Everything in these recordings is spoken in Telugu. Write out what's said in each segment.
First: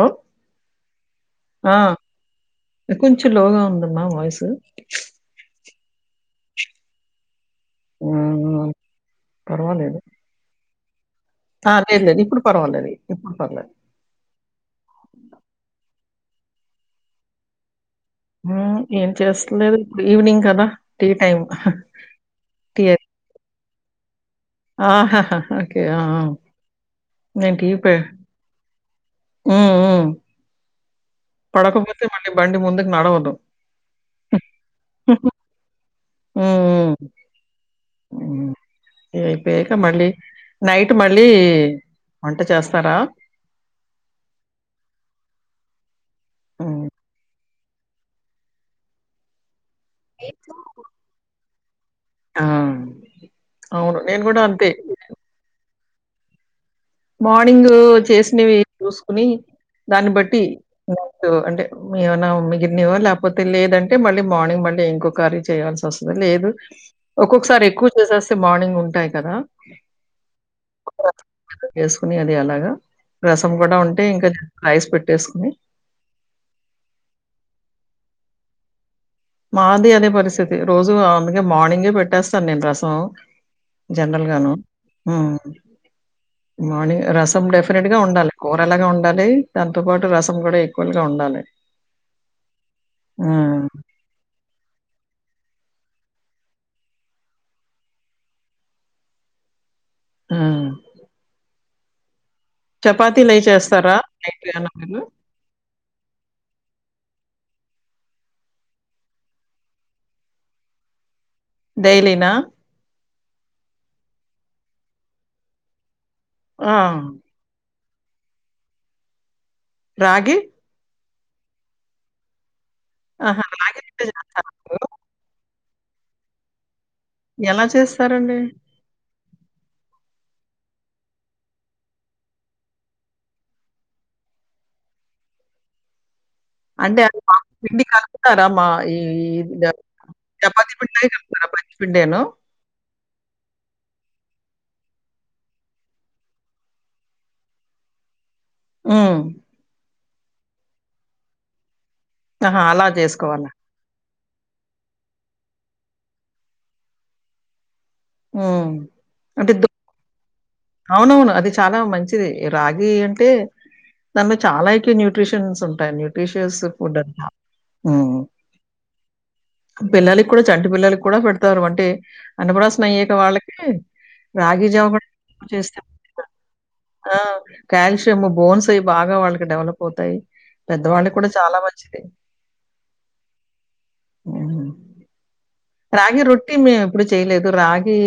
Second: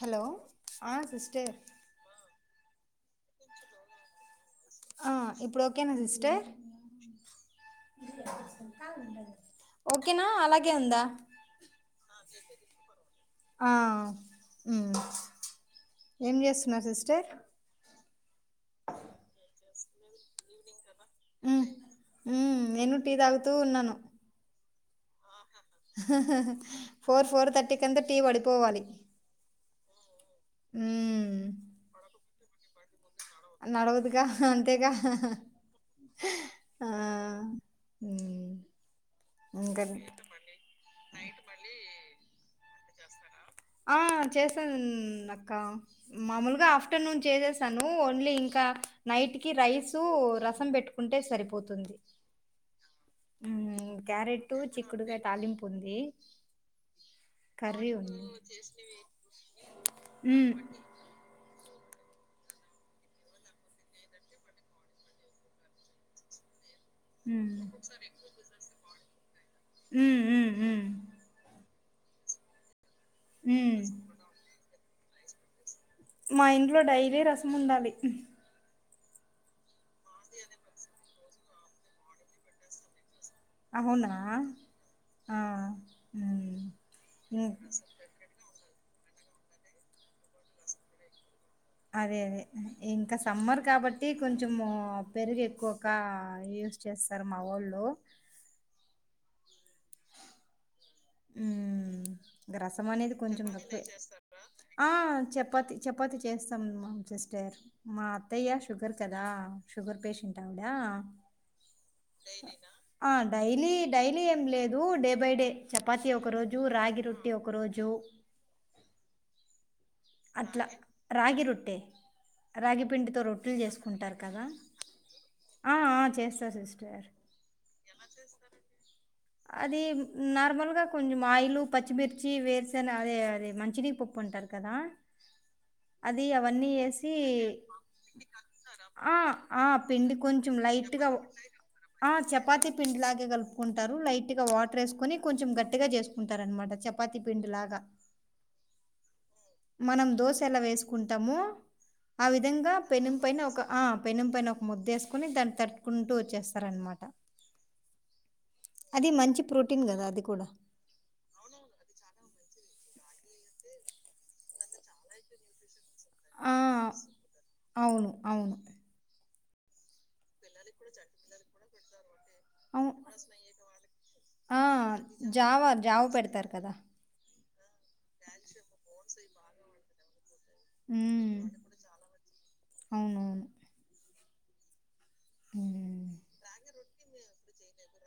హలో ఆ సిస్టర్ కొంచెంలోగా ఉందమ్మా వాయిస్ ఆ ఇప్పుడు ఓకేనా సిస్టర్ హ్మ్. పర్వాలేదు. ఓకేనా అలాగ్ గే ఉందా ఆ లేదు లేదు ఇప్పుడు పర్వాలేదు ఇప్పుడు పర్వాలే ఆ ఉమ్ ఏం చేస్తున్నారు సిస్టర్ హ్మ్ ఏం చేస్తలేదు ఇప్పు ఈవినింగ్ కదా టీ టైమ్ టీ తు ఉన్నాను ఆహాహా ఓకే. ఆ! ఆ! ఫోర్ ఫోర్ నేను థర్టీ పె కంతా టీ పడిపోవాలి హ్మ్ హ్మ్ హ్మ్ పడకపోతే మళ్లీ బండి ముందుకి నడవదు నడవదుగా అంతేగా ఉ ఆ ఉ ఉమ్ ఇవి అయిపోయాక ఇంకా మళ్ళీ నైట్ మళ్ళీ వంట చేస్త వస్తారా ఆ చేశాన్ అక్క మామూలుగా హ్మ్. ఆఫ్టర్నూన్ చేసేసి ను ఓన్లీ ఇంకా నైట్‌కి రైస్ సు రసం పెట్టుకుంటే సరిపోతు తుంది ఆ! అవును. నేను గూడా క్యారెట్ అంతే. చక్కుడుగా తాలింపు ఉంది ఇ మార్నింగ్ చేసిన చూసుకుని దాన్ని బట్టి హ్మ్. న అంటే ఎమనా మిగిలినివా లేకపోతే లేదంటే మళ్ళీ మార్నింగ్ మళ్ళీ ఇంకొకరీ చేయాల్సి వస్తుంది లేదు హ్మ్. ఒక్కొక్కసారి ఎక్కువ చేసేస్తే మార్నింగ్ ఉంటాయి కదా హ్మ్. హ్మ్. హ్మ్. చేసుకుని అది అలాగా రసం కూడా హ్మ్. ఉంటే ఇంకా రైస్ పెట్టేసుకుని మా ఇంట్లో డైలీ రసం ఉండాలి మాది అనే పరిస్థితి రోజు అందుకే మార్నింగే పెట్టేస్తాను నేను రసం అవునా? జనరల్ గాను హ్మ్ ఆ! హ్మ్. మని రసం హ్మ్. డెఫినెట్ గా ఉండాలి నల్లగా ఉండాలి దాంతో పాటు రసం కూడా ఈక్వల్ గా ఉండాలి అదే అదే ఇంకా సమ్మర్ హ్మ్. కాబట్టి టీ కొంచెం పెరుగు ఎక్కువగా యూస్ చేస్తారు మా ఊళ్ల్లో ఆ హ్మ్ రసం అనేది చపాతీలయి కొంచెం నొప్పే చేస్తారా నైట్ ఏమన్నా ఆ మీరు చేపతి చపాతి చేస్తాం మమ్ సిస్టర్ మా అత్తయ్య షుగర్ కదా షుగర్ పేషెంట్ ఆవిడా డైలీనా ఆ డైలీ డైలీ ఏం లేదు డే బై డే చేపాతి ఒక రోజు ఆ! రాగి రొట్టి ఒక రోజు జో రాగి రగి రొట్టె రాగి పిండితో ఆహా! రొట్టెలు రాగి రొట్టె చేసుకుంటారు చేస్తారు. కదా ఆ చేస్తా సిస్ ఎలా చేస్తారండి అది నార్మల్ గా కొంచెం ఆయిల్ పచ్చిమిర్చి వేరుసన అదే అది మంచిదీ పప్పు అంటారు కదా అది దీ అవన్ని అంటే ఏసి అది మామూలు పిండి కలుపుతారా? మా ఈ ఆ ఆ ద పిండి కొంచం చపాతీ పిండే లైట్గా కలుపుతారా పచ్చి ఆ పిండేను? చపాతి పిండి లాగె గలుపుకుం లైట్ గా వాటర్ వేసుకొని కొంచెం గట్టిగా చేసుకుంటారనమాట చపాతి పిండి లాగా ఊ మనం దోశ ఎలా వేసుకుంటామో ఆ ఆహా! విధంగా అలా పెనం పైన చేసుకోవాలా? ఒక ఆ పెనం పైన ఒక ముద్ద వేసుకొని దాన్ని తట్టుకుంటూ వచ్చేస్తారనమాట హ్మ్. అది మంచి అంటే దో ప్రోటీన్ కదా అది కూడా అవునవును అది చాలా మంచిది రాగి అంటే దానిలో చాలా కి న్యూట్రిషన్స్ ఉన్ ట ఆ న్యూట్ర్రిషిల్స్ ఫుడ్ అనమాట అవును అవును పిల్లలకి కూడా చంటి పిల్లలకి కూడా పెడతారు అంటే అవు అనబుడాసినయ్యక వాళ్ళకి ఆ రాగి జావ జావా చేస్తే జావ పెడతారు కదా ఆ కాల్షియం బోన్స్ అవి బాగా వాళ్ళకి డెవలప్ అవుతాయి పెద్దవాళ్ళకి కూడా హ్మ్ చాలా మంచిది అవునవును ఊమ్ హ్మ్. రాగి రొట్టి మేము ఎప్పుడు చేయలేదు రాగి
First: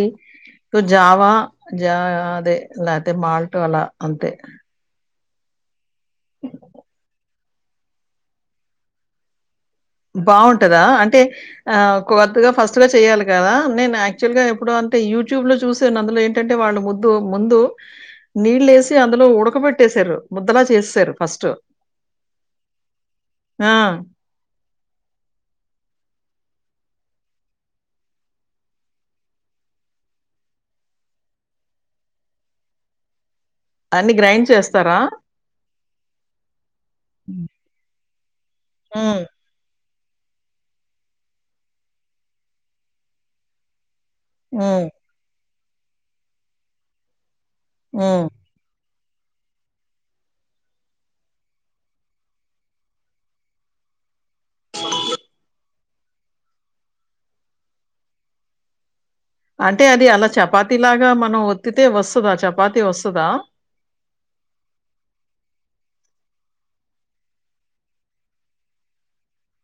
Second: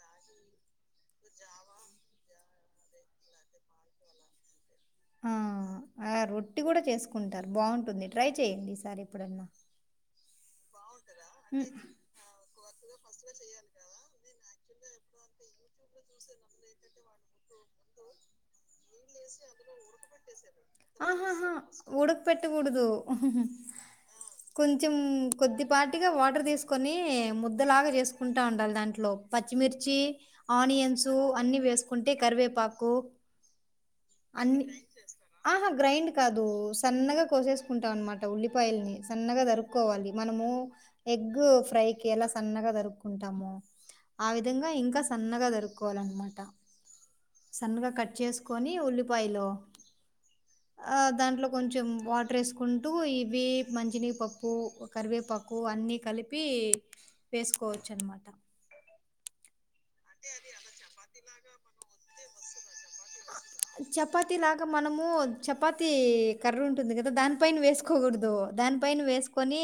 తో జావా జా అదే లేతే మాల్ట్ అలా అంతే ఆ ఆ రొట్టి కూడా చేసుకుం అంటారు బాగుంటుంది ట్రై చెయండి ఈసారి ఎప్పుడన్నా బాగుండ్ టదా అంటే హ్మ్. ఆ కొత్తగా ఫస్ట్ గా చెయాలి కదా నేను యాక్చువల్ గా ఇప్పుడు అంటే యూట్యూబ్ లో చూసాను అందులో ఏంటంటే వాళ్ళు ముద్దు ముందు నీళ్ళు వేసి టి అందులో ఉడకబట్టేశారు ముద్దలా చేసేసారు ఫస్ట్ ఆహాహా! ఉడకపెట్టకూడదు. ఆ కొంచెం కొద్దిపాటిగా వాటర్ తీసుకొని ముద్దలాగా చేసుకుంటా ఉండాలి దాంట్లో పచ్చిమిర్చి ఆనియన్స్ అన్ని వేసుకుంటే కరివేపాకు గ్రైండ్ అన్ని చేస్తారా? ఆహా గ్రైండ్ కాదు సన్నగా హ్మ్. కోసేసుకుంట అన్నమాట అట్ట ఉల్లిపాయల్ని హ్మ్. సన్నగా దరుగ్ కోవాలి మనము ఎగ్ ఫ్రైకి ఎలా సన్నగా దరుక్కుంటామో ఆ విధంగా హ్మ్. ఇంకా సన్నగా దరుకు కోవాలనమాట సన్నగా కట్ హ్మ్. చేస్ అనీ ఉల్లిపాయలు ఆ దాంట్లో కొంచెం వాటర్ ఏస్కుంటూ ఇవి మంజి నీ కొక్ ప్పు కరివేపాకు అన్ని కలిపి వేసుకోవచ్చు అనమాట అంటే అది అలా చపాతిలాగా మనం ఒత్తితే వస్ త్తద చపాతి వస్ చపాతి లాగా మనము చపాతి కర్రుంటుంది కదా దాన్ పైన వేసుకోకూడ్దు దాన్ పైన వేసుకొని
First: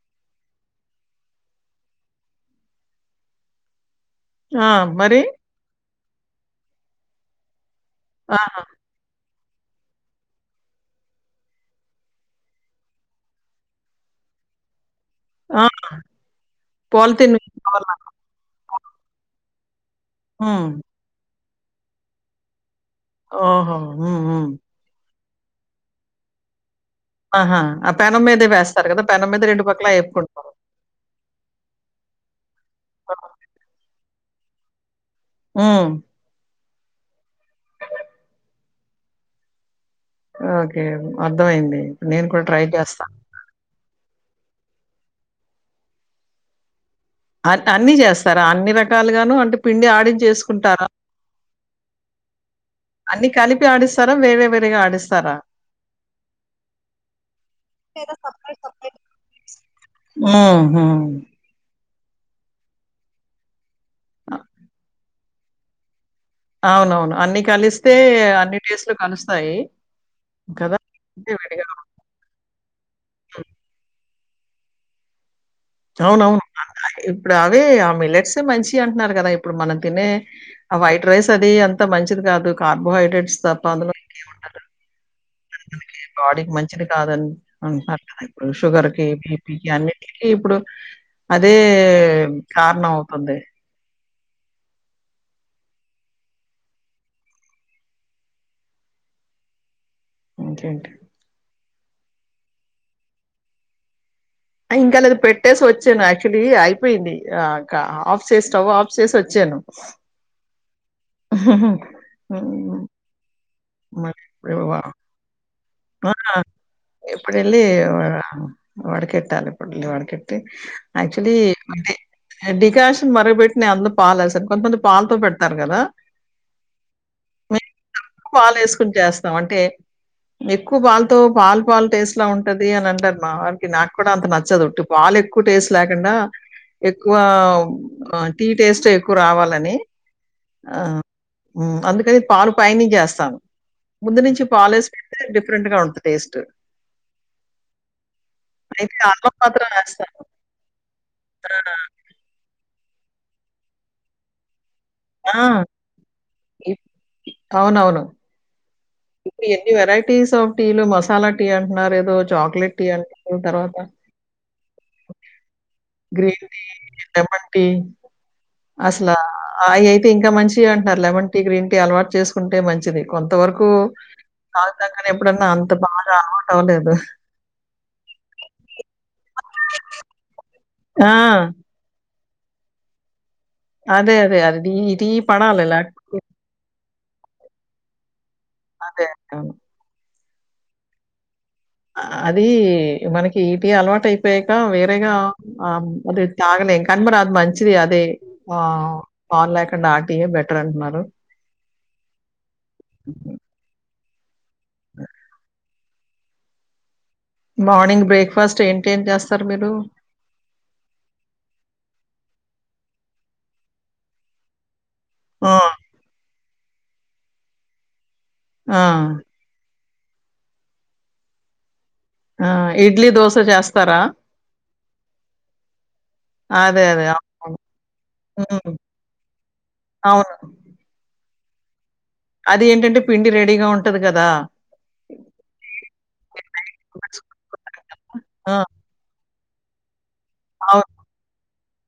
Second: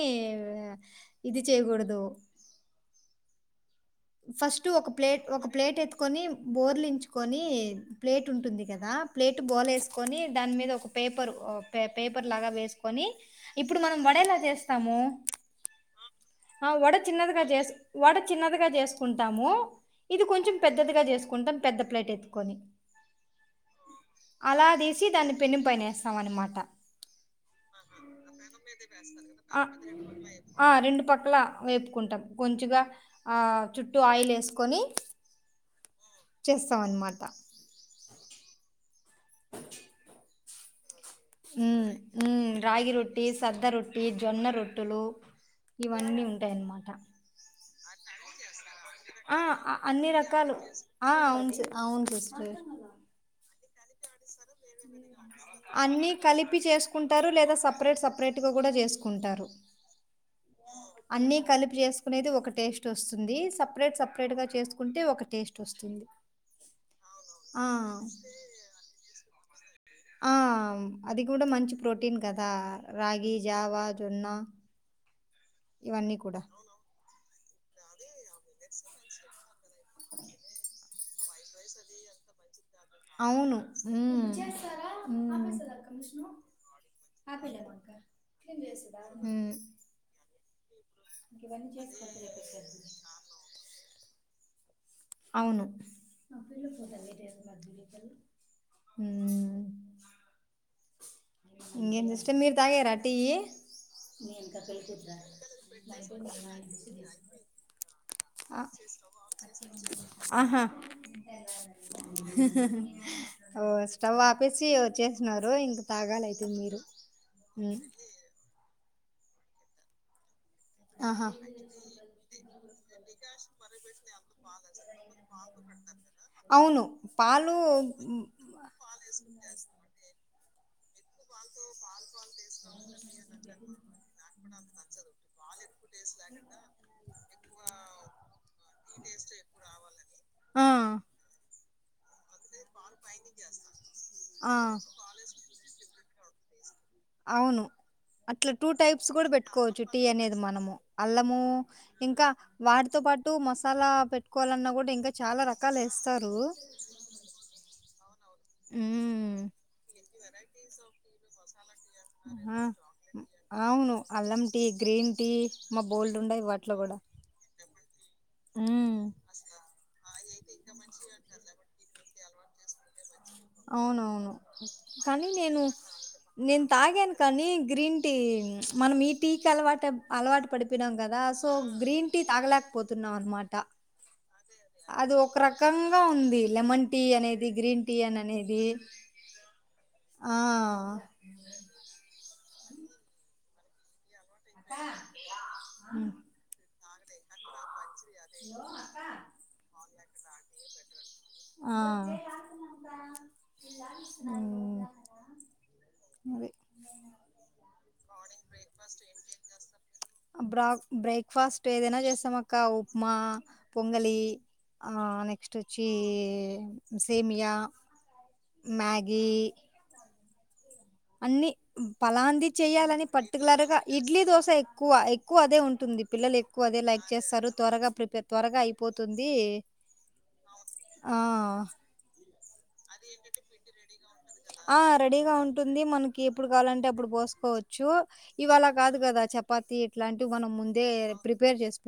ఇది చేయకూడ్దు. ఫస్ట్ ఆ! ఒక మరి? ప్లేట్ ఒక ప్లేట్ ఎత్త్ కొని బోర్లించుకొని ప్లేట్ ఆహా! ఉంటుంది కదా ప్లే ట్ బొలేస్కొని దాన్ మీద ఒక పేపర్ ఒ పే పేపర్ లాగా వేస్కొని ఇప్పుడు మనం వడేలా చేస్తాము. ఆ! ఆ వడ పాలిథీన్ చిన్నదిగా జేస్, వల్ల. వడ చిన్నదిగా జేస్ ఉంటాము. ఇది కొంచెం హ్మ్. పెద్దదిగా జేసుకుంటం. పెద్ద ప్లేట్ ఎత్త్కొని ఓహో, హు హు పెన్నిం పైనేస్సాం అనమాట. ఆహా! ఆ పెనం మీదే వేస్తారు కదా! పెనం మీద ఆ పక్కలా ఏపుకుంటారు. ఆ రెండు పక్క్ల వేపుకుంటాం కొంచుగ ఆ ఆయిల్ ఏస్కొని ఉ చేస్సం అన్మాట. ఓకే అర్థం అయింది ఉమ్ నేను ఉమ్ కూడా ట్రై రాగి చేస్సా. రొట్టి సద్ద రొట్టి జొన్న రొట్టులు ఇవన్నీ ఉంటాయన్మాట అట్ట అన్ని చేస్సారా అన్నిర ఆ అఅన్ని రకాలు ఆ ఔన్స్ ఔన్ సిస్టర్, అన్నీ కలిపి ఆడిస్తారా? వేరే వేరేగా ఆడిస్తారా? అన్ని కలిపి చేసుకుంటారు లేదా సప్రేట్ లేదా సప్రేట్ గ సెపరేట్ గుడా సెపరేట్ జేస్కుంటారు, హ్మ్. హ్మ్. అన్ని కలిపి జేస్ కునేది ఒక టేస్ట్ వస్సుంది స ప్రేట్ సప్రేట్ అ గా చేస్కుంటే ఒక టేస్ట్ వస్తుంది. అవునవును అన్ని ఆ కలిస్తే అన్ని టేస్ట్లు కలుస్తాయి. ఆ కదా! అంటే అదికూడా విడిగా మంచి ప్రోటీన్ కదా రాగి జావా వున్న ఇవన్నీ కూడా అవునవును. ఇప్పుడు అవే ఆ మిల్లెట్సు మంచియి అంట్నారు కదా ఇప్పుడు మనం తినే, ఆ వైట్ రైస్ అది అంత మంచిది కాదు. కార్బోహైడ్రేట్స్ ఔను తప్ప హు హు తనికి బాడీకి మంచిది కాదన్ అన్ అంటలిప్పుడు షుగర్ కి, మ్మ్. బిపీకి అన్నిటి కి ఇప్పుడు అదే కారణమవుతుంది అవును ఒకే ఇంకేం చే మీరు తాగరా టీ ఇంకా లేదు పెట్టేసి వచ్చాను యాక్చువల్లీ అయిపోయింది ఆఫ్ చేసి ఆ, స్టవ్ ఆఫ్ చేసి వచ్చాను. ఆహా హ్మ్. ఓ మరి స్టవ్ ఇప్పుడు ఆపేసి వ వచేసినారు ఇంకా ఆ ఎప్పుడెల్లి వాడకెట్టాలి పల్లి వాడకెట్ట ఆహా యాక్చువల్లీ డికాషన్ మరగ పెట్టి అంద పాలస పాలతో పెడతారు కదా అవును. పాలు హ్మ్. మేము పాలు వేసుకుని చేస్తాం అంటే ఎక్కువ పాల్తో పాల్ పాల్ టేస్ట్ లా ఉంటది అని అంటారు. మా వారికి నాకు కూడా అంత నచ్చదుట్టి పాలు ఎక్కువ టేస్ట్ లేకుండా ఎక్కువ ఆ టీ టేస్ట్ ఎక్కువ రావాలని ఆ అందుకని పాలు పైన వేస్తా ముందు నుంచి ఆ! పాలేసు రెంట్గా ఉంటుది టేస్ట్ అవును అట్లా టూ అయితే టైప్స్ కూడా అల్లం మాత్రం పెట్టుకోవచ్చు టీ వేస్తాను అనేది మనము అల్లము ఆ, ఇంకా వాటితో పాటు మసాలా పెట్టుకోవాలన్నా కూడా ఇంకా ఆ, చాలా రకాలు వేస్తారు ఇప్- అవునవును ఇప్పుడు ఎన్ని వెరైటీస్ ఆఫ్ టీలు మసాలా టీ ఏదో ఆ! చాక్లెట్ టీ, అంటు తర్వాత అవును. అల్లం టీ, గ్రీన్ టీ అమ్మ బోలెడుండయి గ్రీన్ టీ, వాటిలో గూడా. లెమన్ టీ హ్మ్. అసలు ఇంకా మంచి అంటారు లేమన్ టీ గ్రీన్ టీ అలవాటు చేసుకుంటే మంచిది. కొంత వరకు అవును బాగా నిను అలవాటవ్వలేదు. తాగాను కానీ అలవా అలవాటు పడిత పినం ఆ! కదా సో గ్రీన్ టి తగలాక పోతున్నావ మాట అదే అదే అద న టీ పడలే లేక రకంగా ఉంది లెమన్ టీ అనేది గ్రీన్ టీ అనేది అదే అ ఆ అది మనకి ఈటీ అలవాటు అయి బ వేరేగా ఆ ఉమ్, అది ఇ తగలేకా కన్మరాదు మంచిది అదే ఆ పల్లెక నాట్ ఎ బెటర్ అంటున్నారు ఆ ఉమ్ మో మార్నింగ్ బ్రేక్ఫాస్ట్ ఏంటి ఏం చేస్తారు మీరు బ్రా బ్రేక్ఫాస్ట్ ఏదైనా చేస్తాం అక్క ఉప్మా పొంగలి ఆ ఆ! నెక్స్ట్ వచ్చీ సేమియా ఆ! మ్యాగీ అన్ని ఆ! ఫలాంది చెయ్యాలని ఇడ్లీ, దోస పర్టికులర్ గా చేస్తారా? ఇడ్లీ దోశ ఎక్కువ ఎక్కువ అదే ఉంటుంది పిల్లలు ఎక్కువ అదే లైక్ చేస్తారు త్వరగా ప్రిపేర్ త్వరగా హ్మ్. అయిపోతుంది అవును. ఆ ఆ అది ఏంటంటే పిండి రెడీగా ఉంటది కదా ఆ రెడీగా ఉంటుంది మనకి ఎప్పుడు కావాలంటే అప్పుడు పోసుకోవచ్చు ఆ! ఇవాలా కాదు క ద చపాతి ఇట్లాంటివి మనం ముందే అవును. ప్రిపేర్ చేసు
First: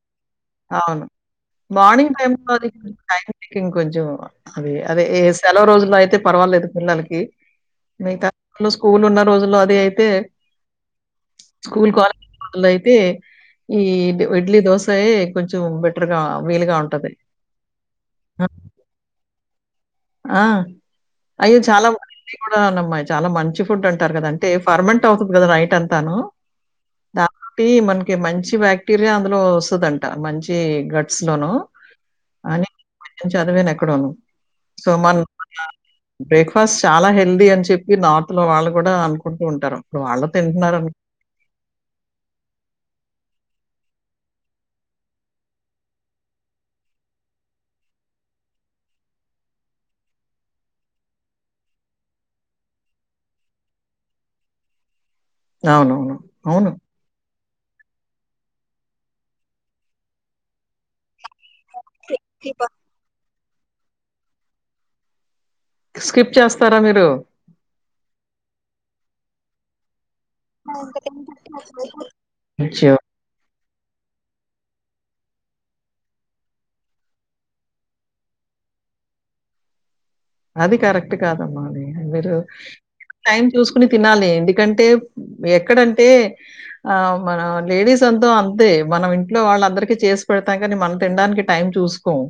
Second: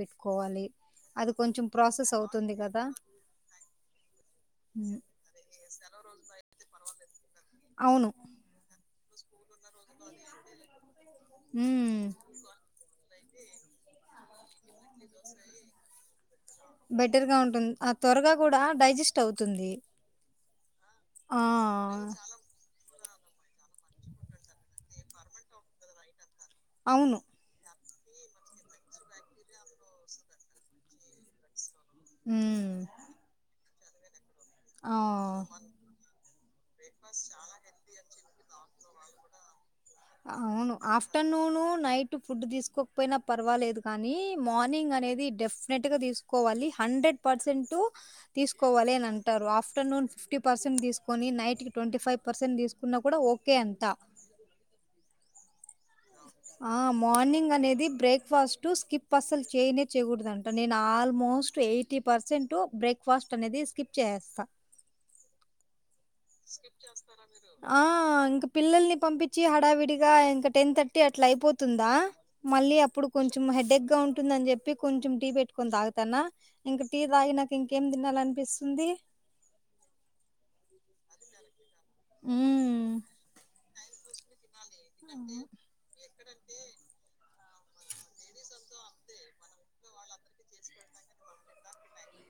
అవును ప్రాసెస్ మార్నింగ్ టైమ్ లో అవుతుంది అది కదా! టైం టేకింగ్ కొంచం అది హ్మ్. అదే సెలవు రోజుల్లో అయితే పర్వాలేదు పిల్లలకి ఇ అవును. మిగ్త [unintelligible] స్కూల్ ఉన్న రోజులు అ అయితే స్కూల్ హ్మ్. కాలేజ్ లో అయితే ఈ ఇడ్లి దోస ఏ బెటర్ గా ఉంటుంది ఆ త్వరగా ఆ! కూడ డైజెస్ట్ అవుతుంది ఆ ఆ! అయ్యో చాల [unintelligible] నమ్మయి చాలా మంచి ఫుడ్ అంటారు కదా అంటే ఫర్మంట్ అవుతుంది కదా నైట్ అంతాను అవును. తప్పి మన్ కె మంచి బాక్టీరియా అందులో వస్తుందంట మంచి గట్స్ లోను అని హ్మ్. నేను చదివాను ఎక్ కొడోను సోమన్ ఆ! అలా బ్రేక్ ఫస్ట్ చాలా హెల్దీ అని చెప్పి నా లో వాళ్ళు కూడా అనుకుంటూ ఉంటారు ఇప్పుడు వాళ్ళు అవును తింటున్నారని ఆఫ్టర్నూను నైట్ ఫుడ్ తీసుకోకపోయినా పర్వాలేదు కానీ మార్నింగ్ అనేది డెఫినెట్గా తీసుకోవాలి హండ్రెడ్ పర్సెంట్ తీసుకోవాలి అని అంటారు ఆఫ్టర్నూన్ ఫిఫ్టీ పర్సెంట్ తీసుకొని నైట్ క ట్వంటీ ఫైవ్ పర్సెంట్ తీసుకున్న కూడా ఓకే అంట అవునవును అవును. ఆ మార్నింగ్ అనే ఇది బ్రేక్ఫాస్ట్ స్కిప్ అస్సలు చేయనే చేయకూడదు అంట నేను ఆల్మోస్ట్ ఎయిటీ పర్సెంట్ బ్రేక్ఫాస్ట్ కనేది స్కిప్ చేసేస్త స్కిప్ చేస్తారా మీరు ఆ ఇంకా పిల్లల్ని పంపించి హడావిడి ఇ ఇంక టెన్ థర్టీ అట్లా అయిపోతుందా మళ్ళి అయ్యో! అప్పుడు కొంచెం హెడేక్ గా ఉంటుందని చెప్పి కొంచెం టీ పెట్టుకొని తాగుతానా ఇంక టీ తాగి నాక ఇంకేం తినాల అనిపిస్తుంది అది కరెక్ట్ టు కాదమ్మా అది మీరు హ్మ్. టైం చూసు్ తినాలి కంటే ఎక్కడంటే ఆ మన లేడీస్ అంతా అంతే మనం ఇంట్లో వాళ్ళ అందరిక చేసి పెడతాం కానీ మనం తినడానికి టైం చూసుకోం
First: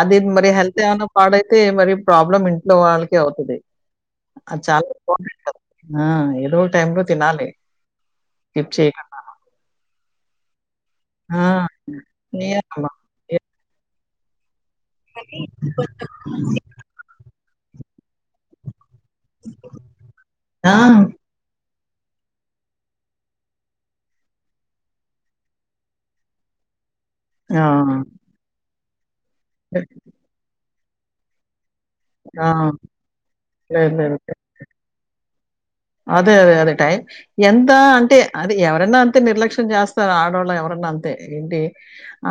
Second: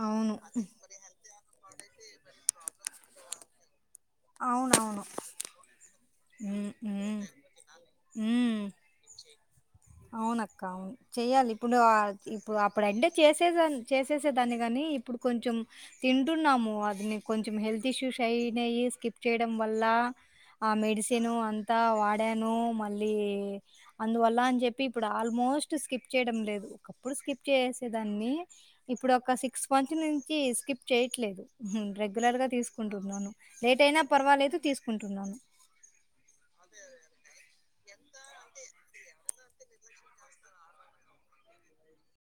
అది అవును. మరి హల్తే ఏమన్న పాడ తె మరి ప్రాబ్లం ఇంట్లో వాళ్ళకి అవుతది అది చాలా అవునవును. ఇంపార్టెంట్ ఏదో ఒక హ్మ్. టైం లో హ్మ్. తినాలి హ్మ్. స్కిప్ చేయ్యకుండా అవునక్క అవును చెయాలి ఇప్పుడు్ ఇప్పుడు అప్పుడు చేయాలమ్మ. అంటే ఎ చేసేసాను చేసేసే దాన్ని కాని ఇప్పుడు కొంచం తింటున్నాము అది కొంచం హెల్ తిష్యూ శైనయిస్ కిప్ చేయడం వల్ల ఆ మెడిసిను అన్ అంత వాడ్యాను మళ్ళీ అందువల్ల అన్ జెప్పి ఇప్పుడు ఆల్మోస్ట్ స్కిప్ చేయడం లేదు ఒకప్పుడు స్కిప్ ఆ! చేసేదాన్ని ఇప్పుడు ఒక్ ఒక సిక్స్ మంచ్ నుంచి స్కిప్ చేయట్లేదు ఉహు రెగ్లర్ గా ఆ! తీసుకుంటున్నాను లేట్ లేదు, అయినా లేదు. పర్వాలేదు తీ తీసుకుంటున్నాను అదే అదే అదే టైం ఎంతా అంటే అది ఎవరన్నా అంతే నిర్లక్ష్యం జ్యాస్తర్ ఆడోళ్ళ ఎవరన్నా అంతే ఏంటి ఆద్